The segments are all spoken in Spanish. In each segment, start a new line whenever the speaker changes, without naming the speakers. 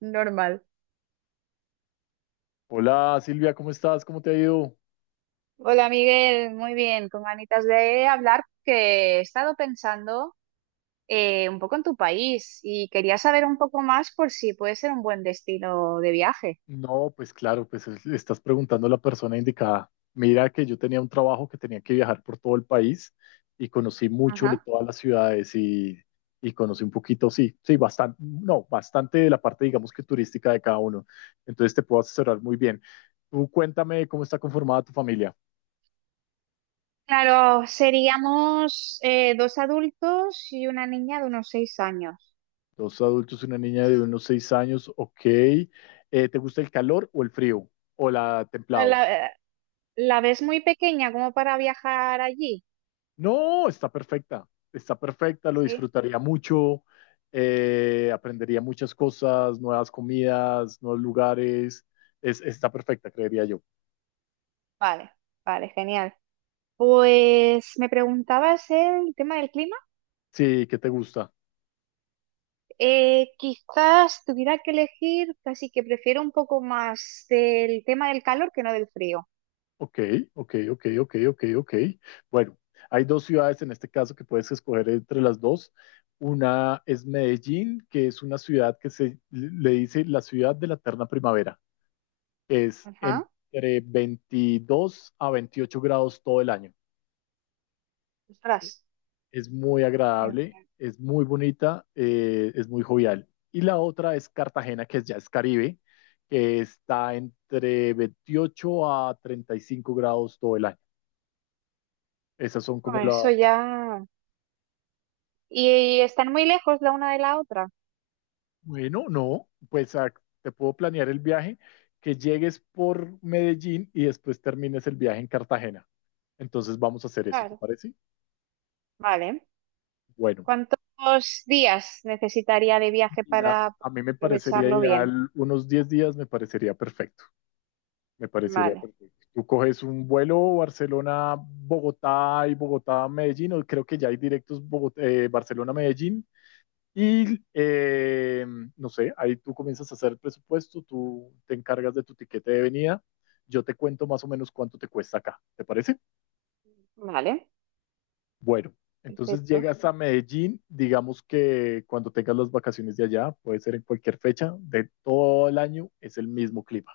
Normal.
Hola Silvia, ¿cómo estás? ¿Cómo te ha ido?
Hola Miguel, muy bien, con ganitas de hablar que he estado pensando un poco en tu país y quería saber un poco más por si puede ser un buen destino de viaje.
No, pues claro, pues le estás preguntando a la persona indicada. Mira que yo tenía un trabajo que tenía que viajar por todo el país y conocí mucho de
Ajá.
todas las ciudades y conocí un poquito, sí, sí, bastante, no, bastante de la parte, digamos que turística de cada uno. Entonces te puedo asesorar muy bien. Tú cuéntame cómo está conformada tu familia.
Claro, seríamos dos adultos y una niña de unos 6 años.
Dos adultos y una niña de unos 6 años, ok. ¿Te gusta el calor o el frío? ¿O la templado?
¿La, la ves muy pequeña como para viajar allí?
No, está perfecta, lo
Sí.
disfrutaría mucho, aprendería muchas cosas, nuevas comidas, nuevos lugares, está perfecta, creería yo.
Vale, vale, genial. Pues me preguntabas el tema del clima.
Sí, ¿qué te gusta?
Quizás tuviera que elegir, casi que prefiero un poco más del tema del calor que no del frío.
Ok, ok, ok, ok, ok, ok. Bueno, hay dos ciudades en este caso que puedes escoger entre las dos. Una es Medellín, que es una ciudad que se le dice la ciudad de la eterna primavera, es
Ajá.
entre 22 a 28 grados todo el año.
Ostras.
Es muy agradable,
Eh,
es muy bonita, es muy jovial. Y la otra es Cartagena, que ya es Caribe, que está entre 28 a 35 grados todo el año. Esas son como
bueno,
la.
eso ya. ¿Y, están muy lejos la una de la otra?
Bueno, no, pues te puedo planear el viaje, que llegues por Medellín y después termines el viaje en Cartagena. Entonces vamos a hacer eso, ¿te
Claro.
parece?
Vale.
Bueno,
¿Cuántos días necesitaría de viaje
mira,
para
a mí me parecería
aprovecharlo bien?
ideal, unos 10 días me parecería perfecto. Me parecería
Vale.
perfecto. Tú coges un vuelo Barcelona-Bogotá y Bogotá-Medellín, o creo que ya hay directos Barcelona-Medellín. Y no sé, ahí tú comienzas a hacer el presupuesto, tú te encargas de tu tiquete de venida. Yo te cuento más o menos cuánto te cuesta acá, ¿te parece?
Vale.
Bueno, entonces
Perfecto.
llegas a Medellín, digamos que cuando tengas las vacaciones de allá, puede ser en cualquier fecha de todo el año, es el mismo clima.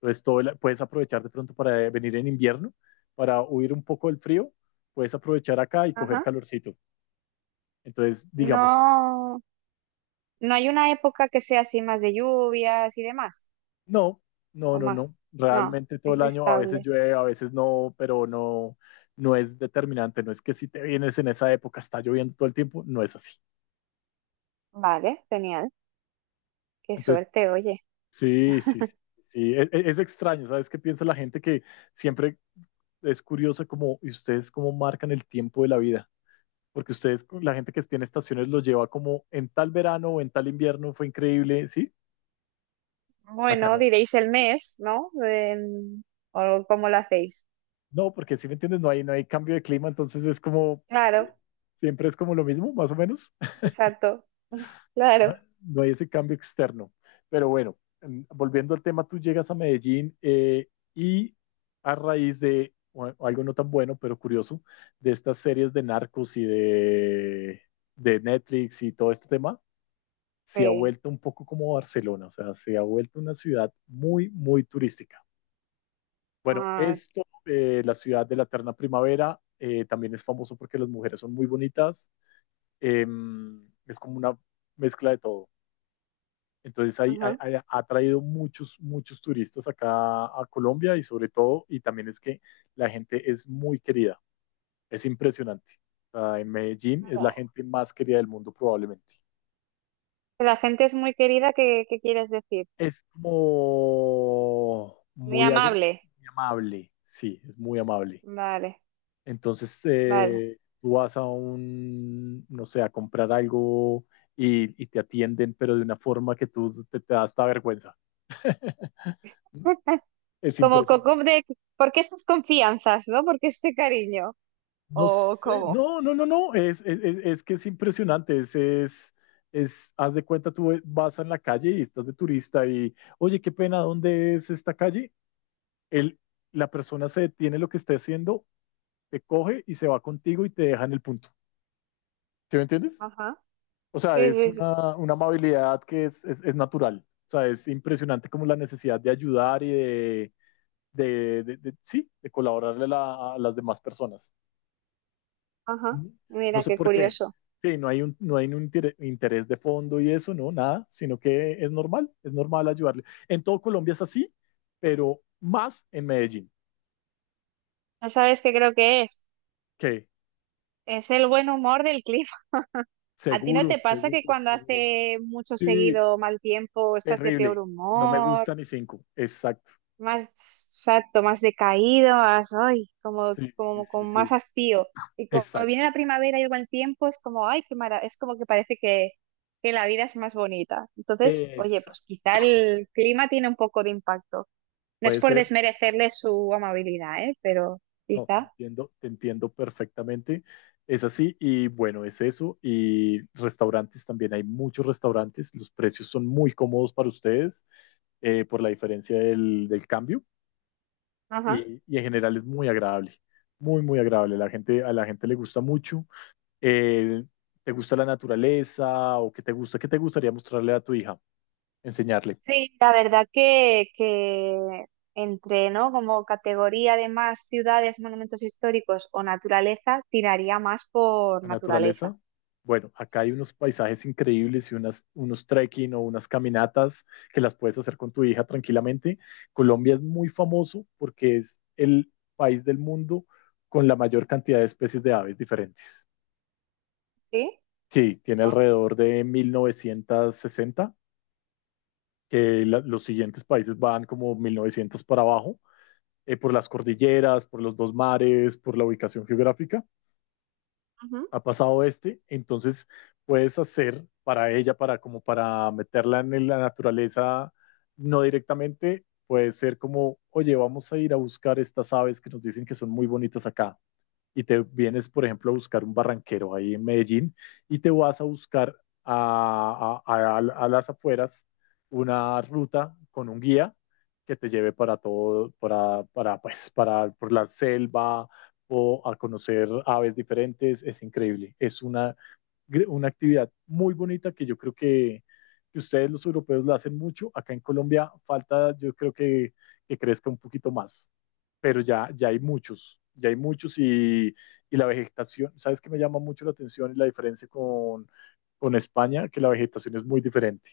Entonces, puedes aprovechar de pronto para venir en invierno, para huir un poco del frío, puedes aprovechar acá y coger
Ajá.
calorcito. Entonces, digamos,
No, no hay una época que sea así más de lluvias y demás,
no, no,
o
no,
más.
no.
No,
Realmente todo
es
el año, a veces
estable.
llueve, a veces no, pero no, no es determinante. No es que si te vienes en esa época está lloviendo todo el tiempo, no es así.
Vale, genial. Qué
Entonces,
suerte, oye.
sí, sí, sí. Sí. Es extraño. ¿Sabes qué piensa la gente? Que siempre es curiosa como, ¿y ustedes cómo marcan el tiempo de la vida? Porque ustedes, la gente que tiene estaciones los lleva como en tal verano o en tal invierno, fue increíble, ¿sí? Acá
Bueno,
no.
diréis el mes, ¿no? O cómo lo hacéis.
No, porque si me entiendes, no hay, cambio de clima, entonces es como,
Claro,
siempre es como lo mismo, más o menos.
exacto,
No,
claro.
no hay ese cambio externo. Pero bueno, volviendo al tema, tú llegas a Medellín y a raíz de bueno, algo no tan bueno, pero curioso, de estas series de narcos y de Netflix y todo este tema, se ha
Sí.
vuelto un poco como Barcelona, o sea, se ha vuelto una ciudad muy, muy turística. Bueno,
Ay,
esto, la ciudad de la eterna primavera, también es famoso porque las mujeres son muy bonitas, eh, es como una mezcla de todo. Entonces
ajá.
ha traído muchos, muchos turistas acá a Colombia y sobre todo, y también es que la gente es muy querida, es impresionante. O sea, en Medellín es la
No.
gente más querida del mundo probablemente.
La gente es muy querida, ¿qué, qué quieres decir?
Es como
Muy amable.
muy amable, sí, es muy amable.
Vale,
Entonces,
vale.
tú vas a un, no sé, a comprar algo y te atienden, pero de una forma que tú te da hasta vergüenza. Es
Como,
impresionante.
como de, ¿por qué estas confianzas, no? ¿Por qué este cariño?
No
¿O
sé,
cómo?
no, no, no, no, es que es impresionante, haz de cuenta, tú vas en la calle y estás de turista y, oye, qué pena, ¿dónde es esta calle? él, la persona se detiene lo que esté haciendo, te coge y se va contigo y te deja en el punto. ¿Sí me entiendes?
Ajá.
O sea,
Sí,
es
sí, sí.
una amabilidad que es natural. O sea, es impresionante como la necesidad de ayudar y sí, de colaborarle a las demás personas.
Ajá.
Ujú. No
Mira,
sé
qué
por qué.
curioso.
Sí, no hay un interés de fondo y eso, no, nada, sino que es normal ayudarle. En todo Colombia es así, pero más en Medellín,
¿No sabes qué creo que es?
que
Es el buen humor del cliente. ¿A ti no te
seguros,
pasa que
seguros,
cuando
seguros.
hace mucho
Sí,
seguido mal tiempo estás de peor
terrible. No me
humor,
gusta ni cinco. Exacto.
más exacto, más decaído, más, ay, como,
Sí, sí,
como
sí,
con
sí.
más hastío? Y cuando
Exacto.
viene la primavera y el buen tiempo es como, ay, qué mara, es como que parece que la vida es más bonita. Entonces, oye,
Esa.
pues quizá el clima tiene un poco de impacto. No es
Puede
por
ser.
desmerecerle su amabilidad, ¿eh? Pero
No,
quizá.
te entiendo perfectamente. Es así y bueno, es eso. Y restaurantes también. Hay muchos restaurantes. Los precios son muy cómodos para ustedes por la diferencia del cambio.
Ajá.
Y en general es muy agradable. Muy, muy agradable. La gente, a la gente le gusta mucho. Eh, ¿Te gusta la naturaleza o qué te gusta? ¿Qué te gustaría mostrarle a tu hija, enseñarle
Sí, la verdad que entre, ¿no? Como categoría de más ciudades, monumentos históricos o naturaleza, tiraría más por
a
naturaleza.
naturaleza? Bueno, acá hay
Sí.
unos paisajes increíbles y unas, unos trekking o unas caminatas que las puedes hacer con tu hija tranquilamente. Colombia es muy famoso porque es el país del mundo con la mayor cantidad de especies de aves diferentes.
¿Sí?
Sí, tiene alrededor de 1.960, que los siguientes países van como 1.900 para abajo, por las cordilleras, por los dos mares, por la ubicación geográfica.
Ujú.
Ha pasado este, entonces puedes hacer para ella, para como para meterla en la naturaleza, no directamente, puede ser como, oye, vamos a ir a buscar estas aves que nos dicen que son muy bonitas acá y te vienes, por ejemplo, a buscar un barranquero ahí en Medellín y te vas a buscar a las afueras, una ruta con un guía que te lleve para todo, pues, para por la selva o a conocer aves diferentes. Es increíble. Es una actividad muy bonita que yo creo que ustedes los europeos la hacen mucho. Acá en Colombia falta, yo creo que crezca un poquito más, pero ya, ya hay muchos y la vegetación. ¿Sabes qué me llama mucho la atención y la diferencia con España? Que la vegetación es muy diferente.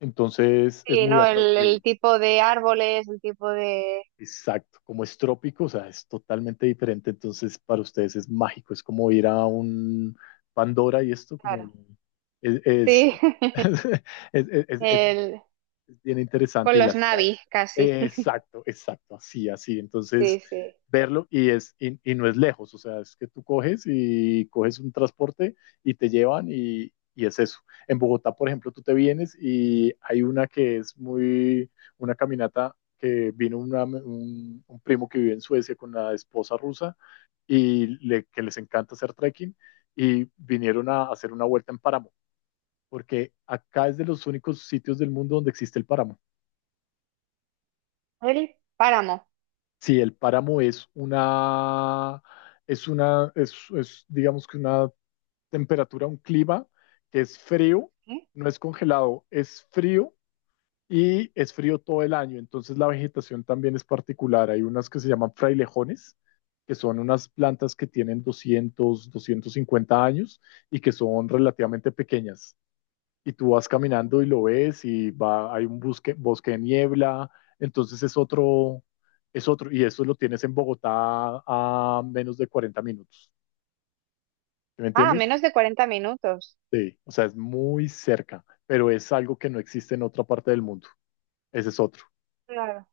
Entonces es
Sí,
muy
¿no?
atractivo.
El tipo de árboles, el tipo de...
Exacto, como es trópico, o sea, es totalmente diferente, entonces para ustedes es mágico, es como ir a un Pandora y esto como
Claro.
es, es,
Sí,
es, es- es- es
el...
es bien
con
interesante y
los
las sabes.
Navi casi.
Eh, exacto, exacto, así, así.
Sí,
Entonces,
sí.
verlo y, y no es lejos, o sea, es que tú coges y coges un transporte y te llevan y es eso. En Bogotá, por ejemplo, tú te vienes y hay una que es una caminata que vino un primo que vive en Suecia con la esposa rusa y que les encanta hacer trekking y vinieron a hacer una vuelta en páramo, porque acá es de los únicos sitios del mundo donde existe el páramo.
El páramo.
Sí, el páramo es digamos que una temperatura, un clima que es frío,
¿Eh?
no es congelado, es frío y es frío todo el año. Entonces la vegetación también es particular. Hay unas que se llaman frailejones, que son unas plantas que tienen doscientos 250 años y que son relativamente pequeñas y tú vas caminando y lo ves y hay un bosque de niebla, entonces es otro, y eso lo tienes en Bogotá a menos de 40 minutos, ¿sí, me
Ah,
entiendes?
menos de 40 minutos.
Sí, o sea, es muy cerca, pero es algo que no existe en otra parte del mundo, ese es otro.
Claro.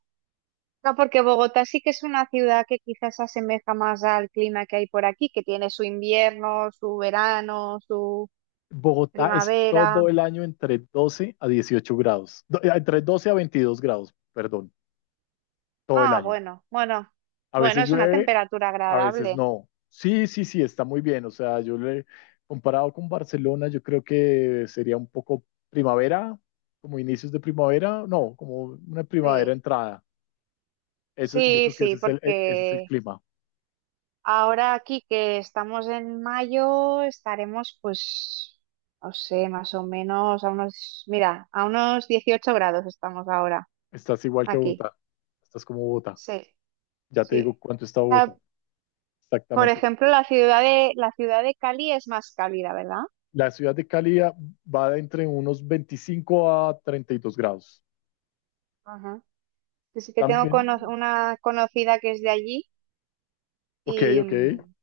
No, porque Bogotá sí que es una ciudad que quizás se asemeja más al clima que hay por aquí, que tiene su invierno, su verano, su
Bogotá es
primavera.
todo el año entre 12 a 18 grados, entre 12 a 22 grados, perdón, todo el
Ah,
año.
bueno, bueno,
A
bueno,
veces
es una
llueve,
temperatura
a veces
agradable.
no. Sí, sí, sí, está muy bien. O sea, yo le comparado con Barcelona, yo creo que sería un poco primavera, como inicios de primavera, no, como una primavera
Sí,
entrada. Eso, yo
sí,
creo que ese
sí,
es el
porque
clima.
ahora aquí que estamos en mayo, estaremos pues, no sé, más o menos a unos, mira, a unos 18 grados estamos ahora
Estás igual que
aquí.
Bogotá. Estás como Bogotá.
Sí,
Ya te digo
sí.
cuánto está Bogotá.
Ah, por
Exactamente.
ejemplo, la ciudad de Cali es más cálida, ¿verdad?
La ciudad de Cali va de entre unos 25 a 32 grados.
Ajá. Yo sí que tengo
También,
una conocida que es de allí
ok,
y,
ok.
mm,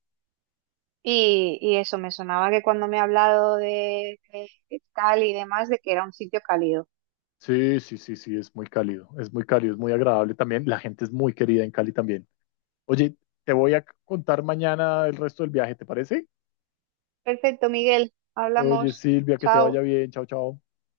y eso, me sonaba que cuando me ha hablado de, de Cali y demás, de que era un sitio cálido.
Sí, sí, sí, sí, es muy cálido, es muy cálido, es muy agradable también. La gente es muy querida en Cali también. Oye, te voy a contar mañana el resto del viaje, ¿te parece?
Perfecto, Miguel,
Oye,
hablamos.
Silvia, que te vaya
Chao.
bien, chao, chao.